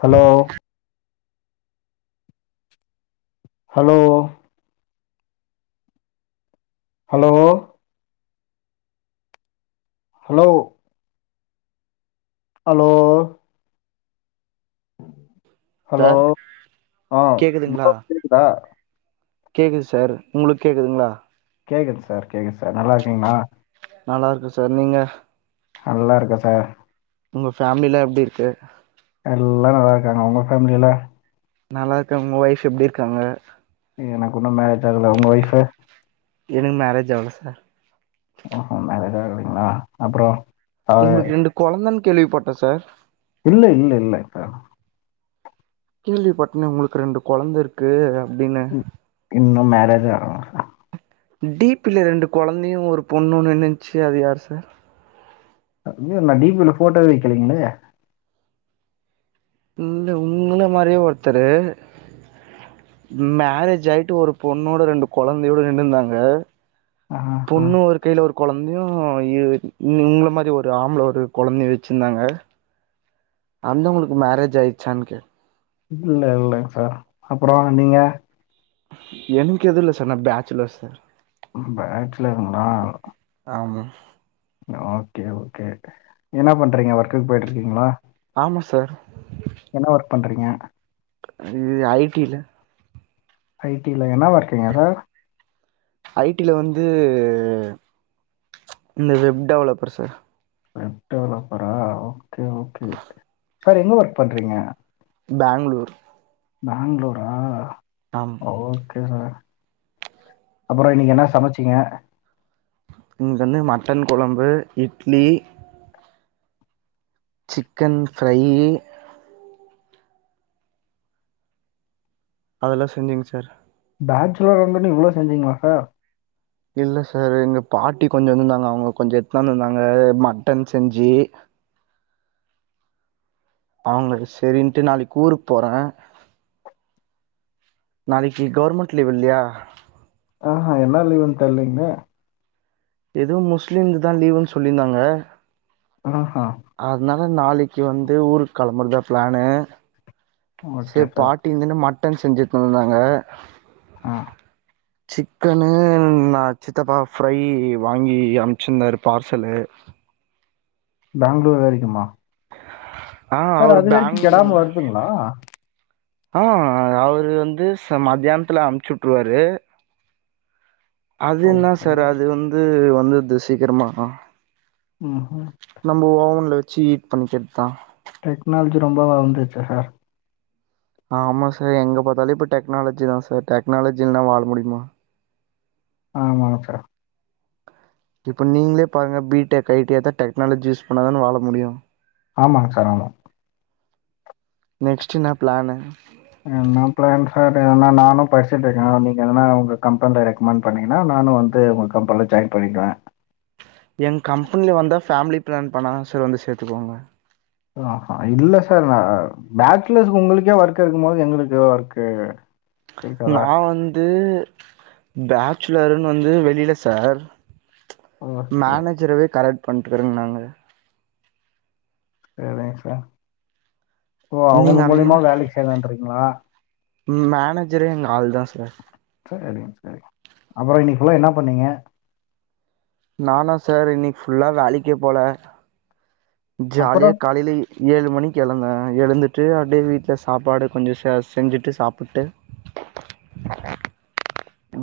Hello hello hello hello hello hello sir ஆ கேக்குதுங்களா bro கேக்குதா கேக்குது சார் உங்களுக்கு கேக்குதுங்களா கேக்குது சார் கேக்குது சார் நல்லா இருக்கீங்களா நல்லா இருக்க சார் நீங்க நல்லா இருக்க சார் உங்க ஃபேமிலிலாம் எப்பிடி இருக்கு எல்லாம் நல்லா இருக்காங்க உங்க ஃபேமிலில நல்லா இருக்கே உங்க ஒய்ஃப் எப்பிடி இருக்காங்க எனக்கு உன்னும் மேரேஜ் ஆகல உங்க வைஃப் எனக்கு மேரேஜ் ஆவல சார் ஓஹோ மேரேஜா ஆகலீங்களா அப்பறம் உங்களுக்கு ரெண்டு கொழந்தன்னு கேள்விப்பட்டேன் சார் இல்ல இல்ல இல்ல அக்கா கேள்விப்பட்டேனே உங்களுக்கு ரெண்டு கொழந்தை இருக்கு அப்பிடின்னு இன்னும் மேரேஜ் ஆ டீப்ல ரெண்டு கொழந்தையும் ஒரு பொண்ணுன்னு நின்னுச்சு அது யாரு சார் அய்யோ நான் டிபில போட்டோவே வைக்கலீங்களே இல்ல உங்கள மாரியே ஒருத்தரு மேரேஜ் ஆயிட்டு ஒரு பொண்ணோட ரெண்டு கொழந்தையோடு நின்னுருந்தாங்க ஆஹா பொண்ணு ஒரு கையில் ஒரு கொழந்தையும் உங்கள மாரி ஒரு ஆம்பளை ஒரு கொழந்தை வச்சிருந்தாங்க அந்த பொன்னுக்கு மேரேஜ் ஆயிடுச்சானு கே இல்ல இல்லலைங்க சார் அப்பறம் நீங்க எனக்கு எதிர்ல சார் நான் பேச்சுலர்ஸ் பேட்ல இருங்களா ஆமா ஓகே ஓகே என்ன பண்றீங்க ஒர்க்குக்கு போய்ட்டு இருக்கீங்களா ஆமாம் சார் பண்றீங்க இது ஐடி ல ஐடில என்னவா இருக்கீங்க சார் ஐடில வந்து வெப் டெவலப்பர்ஸ் டெவலப்பரா ஓகே ஓகே சரி எங்க ஒர்க் பண்றீங்க பேங்களூர் பேங்களூரா ஆம் ஓகே அப்பறம் இன்னிக்கு என்ன சமைச்சீங்க இன்னிகக்கு வந்து மட்டன் கொழம்பு இட்லி சிக்கன் ஃப்ரை அதெல்லாம் செஞ்சீங்க சார் பேட்சுலரா இருந்துட்டு இவ்ளோ செஞ்சிங்களா சார் இல்ல சார் எங்க பாட்டி கொஞ்சம் நின்னுருந்தாங்க அவுங்க கொஞ்சம் எடுத்து வந்திருந்தாங்க மட்டன் செஞ்சு அவுங்க சரிங்ட்டு நாளைக்கு ஊருக்கு போறேன் நாளைக்கு கவர்மெண்ட் லீவ் இல்லையா ஆஹா என்னா லீவுனு தெரிலிங்களே இதுவும் முஸ்லிம்ங்குதான் லீவுன்னு சொல்லிருந்தாங்க ஆஹா அதனால நாளைக்கு வந்து ஊருக்கு களம்புறதா பிளானு ஓகே சரி சார். பாட்டி இருந்துன்ன மட்டன் செஞ்சுட்டு இருந்தாங்க ஆ சிக்கன்னு நான் சித்தப்பா ஃப்ரை வாங்கி அமிச்சிருந்தாரு பார்சலு பேங்களூர் வரைக்குமா ஆ சார் அவரு அது வரைக்கும் பேங்களூர் கெடாம வருதுங்களா ஆ அவுரு வந்து ச மதியானத்துல அனுப்புச்சு வுட்டுருவாரு அது என்னா ஓகே. சார் அது வந்து வந்துருது சீக்கிரமா ம்ஹ்ம். நம்ம ஓவன்ல வச்சு ஹீட் பண்றதுதான் டெக்னாலஜி ரொம்ப வளர்ந்துருச்சு சார் ஆமாம் சார் எங்க பாத்தாலும் இப்ப டெக்னாலஜி தான் சார் டெக்னாலஜி இல்லனா வாழ முடியுமா ஆமா சார் இப்ப நீங்களே பாருங்க பீடெக் ஐடியா தான் டெக்னாலஜி யூஸ் பண்ணாதான வாழ முடியும் ஆமாங் சார் ஆமா நெக்ஸ்ட் இன்னா பிளாணு என்ன பிளான் சார் நா நானும் படிச்சுட்டு இருக்கே நீங்க எதனா உங்க கம்பெனில ரெக்கமண்ட் பண்ணிங்கன்னா நானு வந்து உங்க கம்பெனில ஜாயின் பண் பண்ணிக்குவேன் எங்க கம்பெனில வந்தா ஃபேமிலி பிளான் பண்ணா தான் சார் வந்து சேத்துக்குவாங்க ஆஹா இல்ல சார் நா பேட்சுலர்ஸ் உங்குளுக்கே ஒர்க் இருக்கும் போது எங்களுக்கு ஒர்க் நான் வந்து பேச்சுலருன்னு வந்து வெளியில சார் ஓகே. மேனேஜரவே கரெக்ட் பண்ணிட்டுருந்தாங்க சரிங்க சார் ஓ நீங்க அவுங்க அந்த மூலியமா வேலைக்கு சேர்லாறீங்களா மேனேஜரே எங்க ஆள் தான் சார் செரிங்க செரிங்க அப்பற இன்னைக்கு ஃபுல்லா என்ன பண்ணீங்க நானா சார் இன்னைக்கு ஃபுல்லா வேலைக்கே போல ஜாலியா அப்புறம் காலைலே ஏழு மணிக்கு எழந்தே எழுந்துட்டு அப்டியே வீட்ல சாப்பாடு கொஞ்ச செ செஞ்சுட்டு சாப்பிட்டு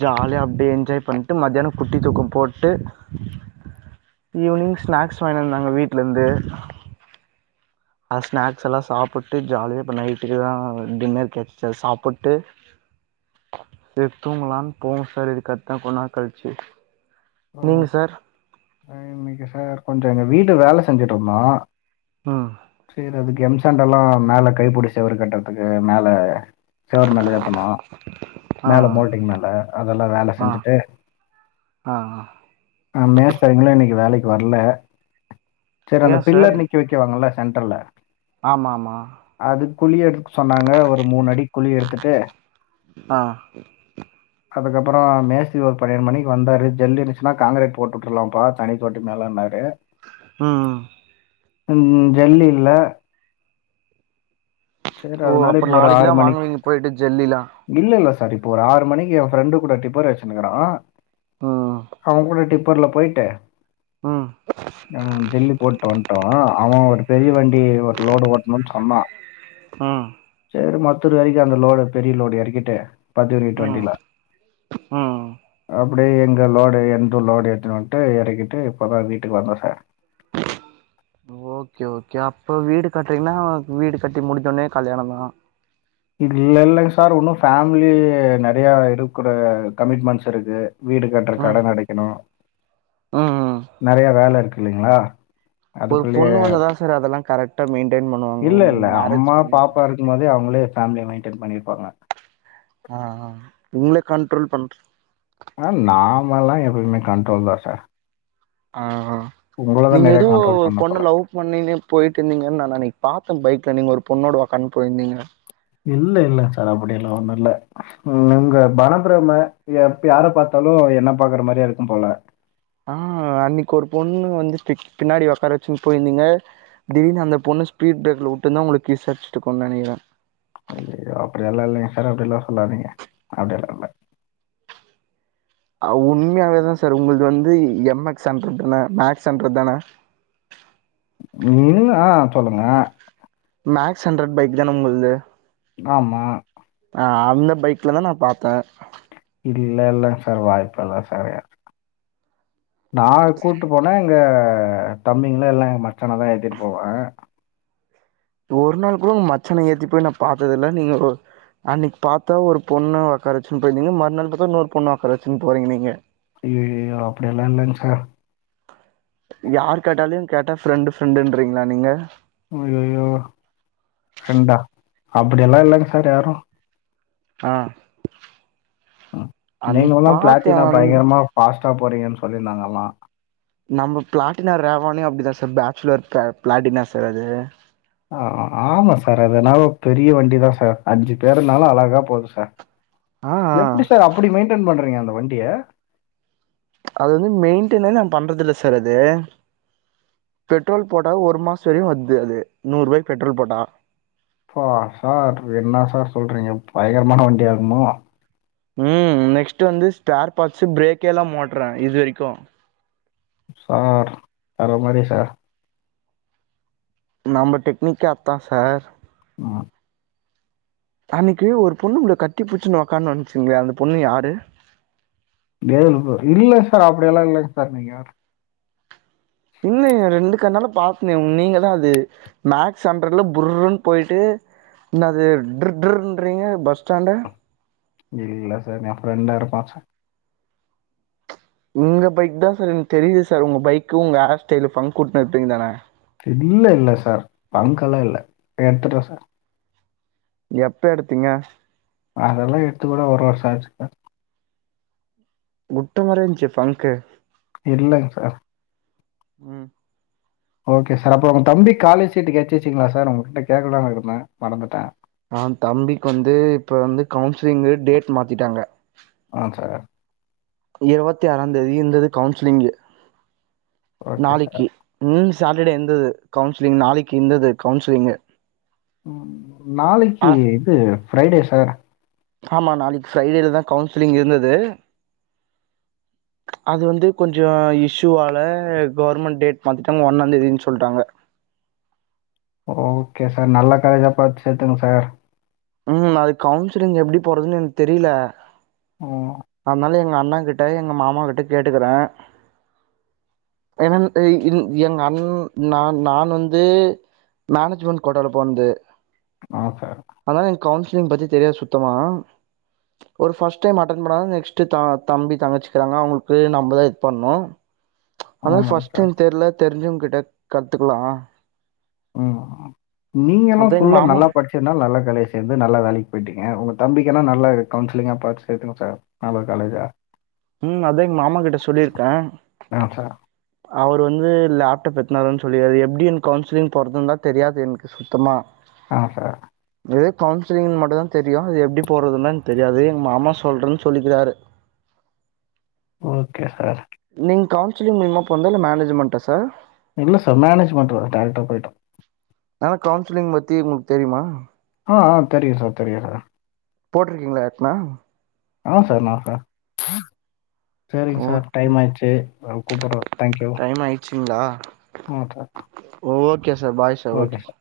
ஜாலியா அப்டியே என்ஜாய் பண்ட்டு மத்யான குட்டி தூக்க போட்டு ஈவ்னிங் ஸ்நாக்ஸ் வாங்கின்னு வந்தாங்க வீட்லருந்து அந்த ஸ்நாக்ஸெல்லா சாப்புட்டு ஜாலியா இப்ப நைட்டுக்கு எதா டின்னர் கெட்ச்சா சாப்புட்டு இது தூங்கலானு போனு சார் இதுக்கட்த்தா கொஞ்ச நேர கழிச்சு நீங்க சார் இன்னைக்கி சார் கொஞ்ச எங்க வீட்ட வேல செஞ்சிட்ருந்தோ ம் சேரி அது கெம் சாண்டெல்லா மேல கைப்புடி செவரு கட்றத்துக்கு மேல செவரு மேல ஏத்துனோ ஆ மேல மோல்டிங் மேல அதெல்லா வேல ஆ செஞ்சுட்டு ஆ ஆ ஆ மேஸ்தரிங்ளா இன்னைக்கு வேலைக்கு வர்ல செரி அந்த ஏ சார் பில்லர் நிக்க வைக்கவாங்கள்ல சென்டர்ல்ல ஆமா ஆமா அது குழி எடுக்க சொன்னாங்க ஒரு மூணு அடி குழி எடுத்துட்டு ஆ அதுக்கப்பறோ மேஸ்திரி ஒரு பனிரெண்டு மணிக்கு வந்தாரு ஜெல்லி இருந்துச்சுனா காங்கரேட் போட்டுவுட்றலாம்ப்பா தனி கோட்டுக்கு மேலனாரு ம் ம் ம் ம் ஜல்லி இல்ல சேரி ஓ அதுனால அப்போ இப்ப ஒரு நாளைக்கு ஆறு தா மணிக்கு வாங்குவீங்க போயிட்டு ஜெல்லிலா இல்லல்ல சார் இப்போ ஒரு ஆறு மணிக்கு எ ஃப்ரெண்டு கூட டிப்பர் அடிச்சுனுக்குறா ம் அவ கூட டிப் பர்ல போய்ட்டு ம் ஆ ஜெல்லி போட்டு வந்ட்டோ அவ ஒரு பெரிய வண்டி ஒரு லோடு ஓட்ணுன் சொன்னா ம் செரி மத்தூரு வரைக்கு அந்த லோடு பெரிய லோடு எறக்கிட்டு பத்து யூனிட் ம் வண்டில ம் ஆ அப்டியே எங்க லோடு எந்து லோடு ஏத்துனுவன்ட்டு எறக்கிட் டு இப்பதா வீட்டுக்கு வந்தோ சார் ஓகே ஓகே அப்ப வீடு கட்டுறீங்ன்னா வீடு கட்டி முடிஞ்சோனே கல்யாணந்தா இல்ல இல்லைங்க சார் உன்னு ஃபேம்லி நெறையா இருக்குற கமிட்மெண்ட்ஸ் இருக்கு வீடு கட்ற ம் கடன அடைக்கணு ம் ம் நெறைய வேல இருக்கு இல்லைங்ளா ஒரு பொண்ணு வந்தா தா சார் அதெல்லா கரெக்டா மெயின்ட் இல்ல இல்ல அம்மா பாப்பா இருக்கும் போதே அவ்ங்களே ஃபேம்லிய மெயின்டென் பண்ணிருப்பாங்க ஆ ஆ உங்ள கண்ட்ரோல் பண்ற ஆ நாமலா எப்பயுமே கண்ட்ரோல் தா சார் ஆ உங்கள தான் நீங்க நெறையா எதோ கண்ட்ரோல் ஒரு பண்ணணும் பொண்ண போல. லவ் பண்ணிட்டே போயிட்ருந்தீங்கன் நா நெனைக் பாத்தன் பைக்ல நீங்க ஒரு பொண்ணோட ஒக்காந்டு போய்ருந்தீங்க இல்ல இல்ல சார் அப்டியெல்லா ஒன்னு இல்ல உன் உங்க மன பிரம்ம எப் யார பாத்தாலு என்ன பாக்குற மாரியே இருக்கும் போல டிக் பின்னாடி ஒக்கார வச்சுன் போயிருந்தீங்க திடீர்னு அந்த பொண்ணு ஸ்பீட் பிரேக்ல வுட்ருந்தா ஒங்களுக்கு கிஸ் அடிச்சிட்ருக்குன் நெனைக்கிறே ஐயயோ அப்டியெல்லா இல்லைங்க சார் அப்டியெல்லா சொல்லாதீங்க அப்டியெல்லா இல்ல ஆ உண்மையாவே தா சார் உங்கள்து வந்து எம் எக்ஸ் ஹன்ட்ரு தான மேக்ஸ் ஹன்ட்ரு தான இல் ஆ சொல்லுங்க மேக்ஸ் ஹண்ட்ரட் பைக் தான உங்கள்து ஆமா ஆ அந்த பைக்ல தா நா பாத்தே இல்ல இல்ல சார் வாய்ப்பு இல்ல சாரே நா கூட்டு போனா எங்க தம்பிங்கள இல்லனா எங்க மச்சானதா ஏத்திட்டு போவே ஆ ஒரு நாள் கூட உன் மச்சான ஏத்திட் போய் நா பாத்தது இல்ல நீங்க அன்னைக்கி பாத்தா ஒரு பொண்ண ஒக்கார வெச்சுன்னு போயிருந்தீங்க மறுநாள் பாத்தா இன்னொரு பொண்ண உக்காரவெச்சினு போறீங்க நீங்க ஏ அப்படி எல்லா இல்லைங் சார் யார் கேட்டாலுயு கேட்டா ஃப்ரெண்டு ஃப்ரெண்டு இன்றீங்களா நீங்க ஐயய்யோ ஃபிரண்டா அப்டி எல்லா இல்லைங் சார் யாரு ஆ ம் நீங்க அன்னைக்கு எல்லா பாத்தே பிளாட்டினா அன் பயங்கரமா ஃபாஸ்ட்டா போறீங்கன்னு சொல்லியிருந்தாங்க எல்லா நம்ப பிளாட்டினா ரேவானே அப்டிதா சார் பேச்சுலர் பிள பிளாட்டினா சார் அது ஆ ஆமா சார் அது நாவோ பெரிய வண்டிதா சார் அஞ்சு பேருனாலு அழகா போகுது சார் ஆ ஆ எப்டி சார் அப்டி மெயின்டென் பண்றீங்க அந்த வண்டிய அது வந்து மெயின்டெனே நா பண்றதில்ல சார் அது பெட்ரோல் போட்டா ஒரு மாசோ வரையு வருது அது நூறு ரூபாய்க்கு பெட்ரோல் போட்டா அப்பா சார் என்ன சார் சொல்றீங்க பயங்கரமான வண்டியா இருக்குமோ ம் நெக்ஸ்ட் வந்து ஸ்பேர் பார்ட்ஸ் பிரேக்கே இல்லாம ஒட்றே இது வரைக்கும் சார் வேற மாரி சார் நம்ம டெக்னிக்கே அத்தா சார் ம். அன்னைக்கு ஒரு பொண்ணு உங்கள கட்டி புடுச்சுனு ஒக்காந்து வந்துச்சிங்களே அந்த பொண்ணு யாரு இல்ல சார் அப்டியெல்லா இல்லைங் சார் நீங்க வேற இல்லைங்க ரெண்டு கண்ணாலே பாத்தேனே நீங்க தா அது மேக்ஸ் ஹண்டர்ல புர்ருன்னு போயிட்டு என்ன அது ட்ர்டிர்ன்றீங்க பஸ் ஸ்டாண்ட இல்ல சார் என்ஃபிரெண்டா இருப்பா சார் உங்க பைக் தா சார் எனக்கு தெரியுது சார் உங்க பைக்கு உங்க ஹேர் ஸ்டைல் பங்க் உட்னு இருப்பீங்க தானே இல்ல இல்ல சார் பங்க் எல்லா இல்ல எடுத்துட்டே சார் எப்ப எடுத்தீங்க அதெல்லா எடுத்து கூட ஒரு வருஷோ ஆச்சு சார் உட்ட மாரியே இருஞ்சே பங்க்கு இல்லங் சார் ம் ஓகே சார் அப்புறோ உங் தம்பி காலேஜ் சீட்டு கெட்ச்சிட்சிங்களா சார் உங்க கிட்ட கேட்கலாம்னு இருந்தே மறந்துட்டே ஆ தம்பிக்கு வந்து இப்ப வந்து கவுன்சிலிங் டேட் மாத்திட்டாங்க ஆ சார். இருவத்தி ஆறாம் தேதி இருந்தது கவுன்சிலிங்கு ஓகே சார். நாளைக்கு ம் சாட்டர்டே இருந்தது கவுன்சிலிங் நாளைக்கு இருந்தது கவுன்சிலிங்கு ம் நாளைக்கு ஆ இது ஃபிரைடே சார் ஆமா நாளைக்கு ஃபிரைடேல தா கவுன்சிலிங் இருந்தது அது வந்து கொஞ்சோ இஷ்யூவால கவர்மெண்ட் டேட் மாத்திட்டாங்க ஒன்னாந்தேதின்னு சொல்லிட்டாங்க ஓகே சார் நல்ல காலேஜா பாத்து சேத்துங்க சார் ம் அது கவுன்சிலிங் எப்டி போறதுன்னு எனக்கு தெரில உ ம் ம் அதனால எங்க அண்ணா கிட்ட எங்க மாமா கிட்ட கேட்டுக்குறே எ நன் இது எங் அண் நான் நான் வந்து மேனேஜ்மெண்ட் கோட்டால போனது ஆ சார் அதனால எனக்கு கவுன்சிலிங் பத்தி தெரியாது சுத்தமா ஒரு ஃபர்ஸ்ட் டைம் அட்டன் பண்ணாதா நெக்ஸ்ட்டு த தம்பி தங்கச்சிக்கிறாங்க அவுங்களுக்கு நம்பதா இத் பண்ணு அத்தா ஆமாங்க ஃபர்ஸ்ட் சார். டைம் தெரில தெரிஞ்சவங்கிட்ட கத்துக்கலாம் ம் நீங்க எல்லா எங்க ஃபுல்லா மாமா நல்லா படிச்சிதுனால நல்லா காலேஜ் சேந்து நல்லா வேலைக்கு போயிட்டீங்க உங்க தம்பிகெனா நல்ல கவுன்சிலிங்கா பாத்து சேத்துங்க சார் நல்ல காலேஜா ம் அதா எங்க மாமா கிட்ட சொல்லிருக்கே ஆ சார். அவர் வந்து லேப்டாப் எத்தனு வருது சொல்லி அது எப்டி என கவுன்சிலிங் போறது தா தெரியாது எனக்கு சுத்தமா அ சார் இதே கவுன்சிலிங் மட்டு தா தெரியு அது எப்டி போட்றதுன்னு தெரியாது எங்க மாமா சொல்றேன்னு சொல்லிர்காரு ஓகே சார் நீங்க கவுன்சிலிங் மூலிமா போன்த இல்ல மேனேஜ்மெண்ட்டா சார் இல்ல சார் மேனேஜ்மெண்ட்தா டேரெக்ட்டா போய்ட்ட ஆனா கவுன்சிலிங் பத்தி உங்ளுகு தெர்யுமா அ அ தெரியு சார் தெரியு சா போட்டிருக்கீங்களா எப்னா அ சார் நா செரிங் சார் ஓகே டைம் ஆச்சு நா கூப்டுற thank you time ஆயிடுச்சுங்களா [unintelligible] okay sir bye sir okay sir